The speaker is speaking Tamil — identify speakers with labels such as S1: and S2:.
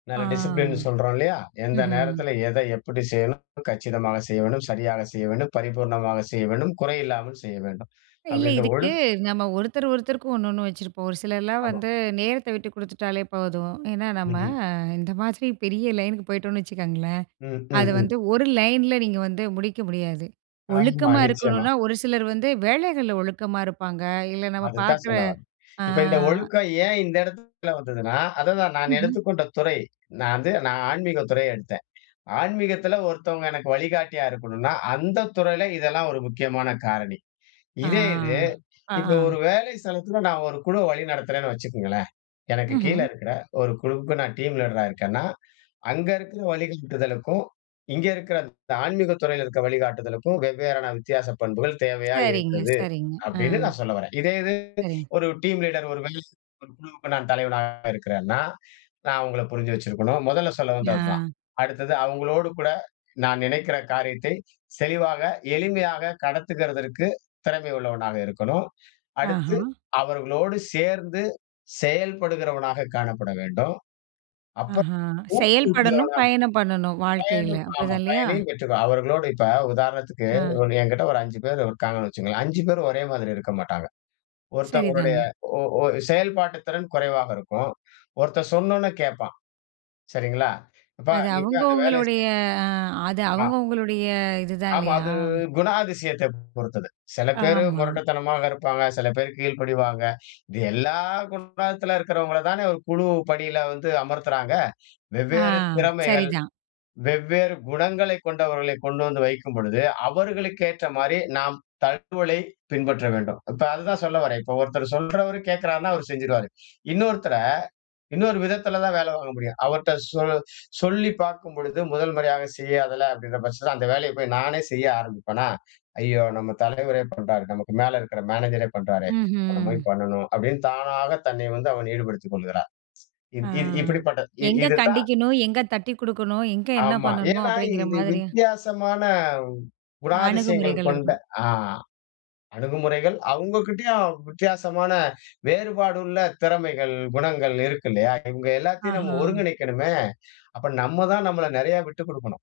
S1: ஆ
S2: நல்ல டிசிப்ளின்னு சொல்றோம் இல்லயா? எந்த
S1: ம்ஹ்ம்.
S2: நேரத்தில எத எப்படி செய்யனும்? கச்சிதமாக செய்யவேணும், சரியா செய்யவேணும், பரிபூரணமாக செய்யவேணும். குறையில்லாமல் செய்ய வேண்டும்.
S1: இல்ல
S2: அப்டின்ற
S1: இதுக்கு
S2: ஒழுக்
S1: நம்ம ஒருத்தர் ஒருத்தருக்கும் ஒன்னொன்னு வச்சுருப்போம். ஒரு சிலர்லாம்
S2: ஆமா.
S1: வந்து நேரத்த விட்டு குடுத்துட்டாலே போதும். ஏன்னா நம்ம
S2: ம்ஹ்ம்.
S1: இந்த மாரி பெரிய லைனுக்கு போய்ட்டோம்னு வச்சுக்கோங்களேன்.
S2: ம்.
S1: அது
S2: ம்ஹ்ம்.
S1: வந்து ஒரு லைன்ல நீங்க வந்து முடிக்க முடியாது.
S2: ஆமா
S1: ஒழுக்கமா
S2: நிச்சயமா.
S1: இருக்கணுன்னா ஒரு சிலர் வந்து வேலைகள்ல ஒழுக்கமா இருப்பாங்க, இல்ல நம்ம
S2: அது தான்
S1: பார்க்குற
S2: சொல்ல வர்றேன்.
S1: ஆ.
S2: இப்ப இந்த ஒழுக்கம் ஏன் இந்த இடத்தில வந்ததுன்னா, அதுதான் நான்
S1: ம்ஹ்ம்.
S2: எடுத்துக்கொண்ட துறை. நான் வந்து நான் ஆன்மீகத் துறை எடுத்தேன். ஆன்மீகத்தில ஒருத்தவங்க எனக்கு வழிகாட்டியா இருக்கணுன்னா, அந்த துறையில இதெல்லாம் ஒரு முக்கியமான காரணி.
S1: ஆ
S2: இதே இது, இப்ப
S1: ஆ.
S2: ஒரு வேலை ஸ்தலத்தில நான் ஒரு குழுவ வழிநடத்துறேன்னு வச்சுக்கொங்களேன், எனக்கு
S1: ம்ஹம்.
S2: கீழே இருக்கிற ஒரு குழுவுக்கு நான் டீம் லீடரா இருக்கேன்னா, அங்க இருக்கிற வழிகாட்டுதலுக்கும், இங்க இருக்கிற ஆன்மீகத் துறையில இருக்கிற வழிகாட்டுதலுக்கும் வெவ்வேறான வித்தியாச பண்புகள் தேவையா
S1: சரிங்க
S2: இருக்குது,
S1: சரிங்க ஆ.
S2: அப்டின்னு நான் சொல்ல வர்றேன். இதே இது
S1: சரிங்க.
S2: ஒரு டீம் லீடர், ஒரு வேள ஒரு குழுவுக்கு நான் தலைவனா இருக்கேன்னா நான் அவங்கள புரிஞ்சு வச்சிருக்கணும். முதல்ல சொல்ல வந்ததுதான்.
S1: ஆ.
S2: அடுத்தது அவங்களோடு கூட நான் நெனக்கிற காரியத்தை, தெளிவா, எளிமையா கடத்துகதற்கு திறமை உள்ளவனா இருக்கணும். அடுத்து
S1: ஆஹா.
S2: அவர்களோடு சேர்ந்து செயல்படுகிறவனாக காணப்பட வேண்டும். அப்புறம்
S1: ஆஹா, செயல்படணும்,
S2: ஊக்குவிக்கிறவனா,
S1: பயணம் பண்ணணும் வாழ்க்கையில
S2: பயனும் ஆமா
S1: அப்படிதான் இல்லயா?
S2: பயனயும் பெற்றுக்கொ அவர்களோடு இப்ப உதாரணத்துக்கு
S1: ஆ.
S2: என்கிட்ட ஒரு 5 பேர் இருக்காங்கன்னு வச்சுக்கோங்களேன். 5 பேரும் ஒரே மாரி இருக்க மாட்டாங்க. ஒருத்தவங்களுடைய
S1: சரிதாங்க.
S2: ஓ ஓ செயல்பாட்டுத் திறன் குறைவாக இருக்கும். ஒருத்தன் சொன்னொன்னே கேப்பான். சரிங்களா? அப்ப
S1: அது
S2: நீ
S1: அவுங்க
S2: போய் அந்த வேலைய
S1: அவுங்களுடைய
S2: செய்
S1: அது
S2: ஆ.
S1: அவுங்க அவுங்களுடைய இதுதான்
S2: ஆமா
S1: இல்லயா?
S2: அது குணாதிசயத்தை பொறுத்தது. சில பேர்
S1: ஆமா.
S2: மொரட்டுத்தனமாக இருப்பாங்க. சில பேரு கீழ்படிவாங்க. இது எல்லா குணத்தில இருக்கிறவங்கள தானே ஒரு குழு பணியில வந்து அமர்த்துறாங்க.
S1: ஆ
S2: வெவ்வேறு திறமைகள்,
S1: சரிதான்.
S2: வெவ்வேறு குணங்களைக் கொண்டவர்களை கொண்டு வந்து வைக்கும் பொழுது, அவர்களுக்கு ஏற்ற மாரி நாம் தகவலை பின்பற்ற வேண்டும். இப்ப அத தான் சொல்ல வர்றேன். இப்ப ஒருத்தர் சொல்றவரு கேட்கிறாருன்னா அவர் செஞ்சுருவாரு. இன்னொருத்தர இன்னொரு விதத்துல தான் வேலை வாங்க முடியும். அவர்ட்ட சொ சொல்லி பார்க்கும் பொழுது 1 முறையா செய்யாததுல அப்படின்ற பட்சத்துல அந்த வேலைய போய் நானே செய்ய ஆரம்பிப்பனா? ஐயயோ! நம்ம தலைவரே பண்றாரு. நமக்கு மேல இருக்கிற மேனேஜர் பண்றாரே, இப்ப நம்ம
S1: ம்ஹ்ம்.
S2: போய் பண்ணனும் அப்டின்னு தானாக தன்னை வந்து அவன் ஈடுபடுத்திக் கொள்கிறார்.
S1: ஆ.
S2: இத் இத் இப்டி பட்டது இ
S1: எங்க
S2: இதுதான்
S1: கண்டிக்கணும்? எங்க தட்டிக் கொடுக்கணும்? எங்க என்ன
S2: ஆமா.
S1: பண்ணணும்?
S2: ஏன்னா
S1: அப்படிங்கிற
S2: இது
S1: மாரி
S2: வித்தியாசமான குணாதிசயங்கள்
S1: அணுகுமுறைகள்
S2: கொண்ட
S1: இருக்கணும்.
S2: ஆ, அணுகுமுறைகள். அவுங்ககிட்டேயும் வித்தியாசமான வேறுபாடுள்ள திறமைகள், குணங்கள் இருக்கு இல்லயா? இவங்க எல்லாத்தையும் நம்ம
S1: ஆஹா.
S2: ஒருங்கிணைக்கணுமே! அப்போ நம்ம தான் நம்மள நெறைய விட்டு குடுக்கணும்.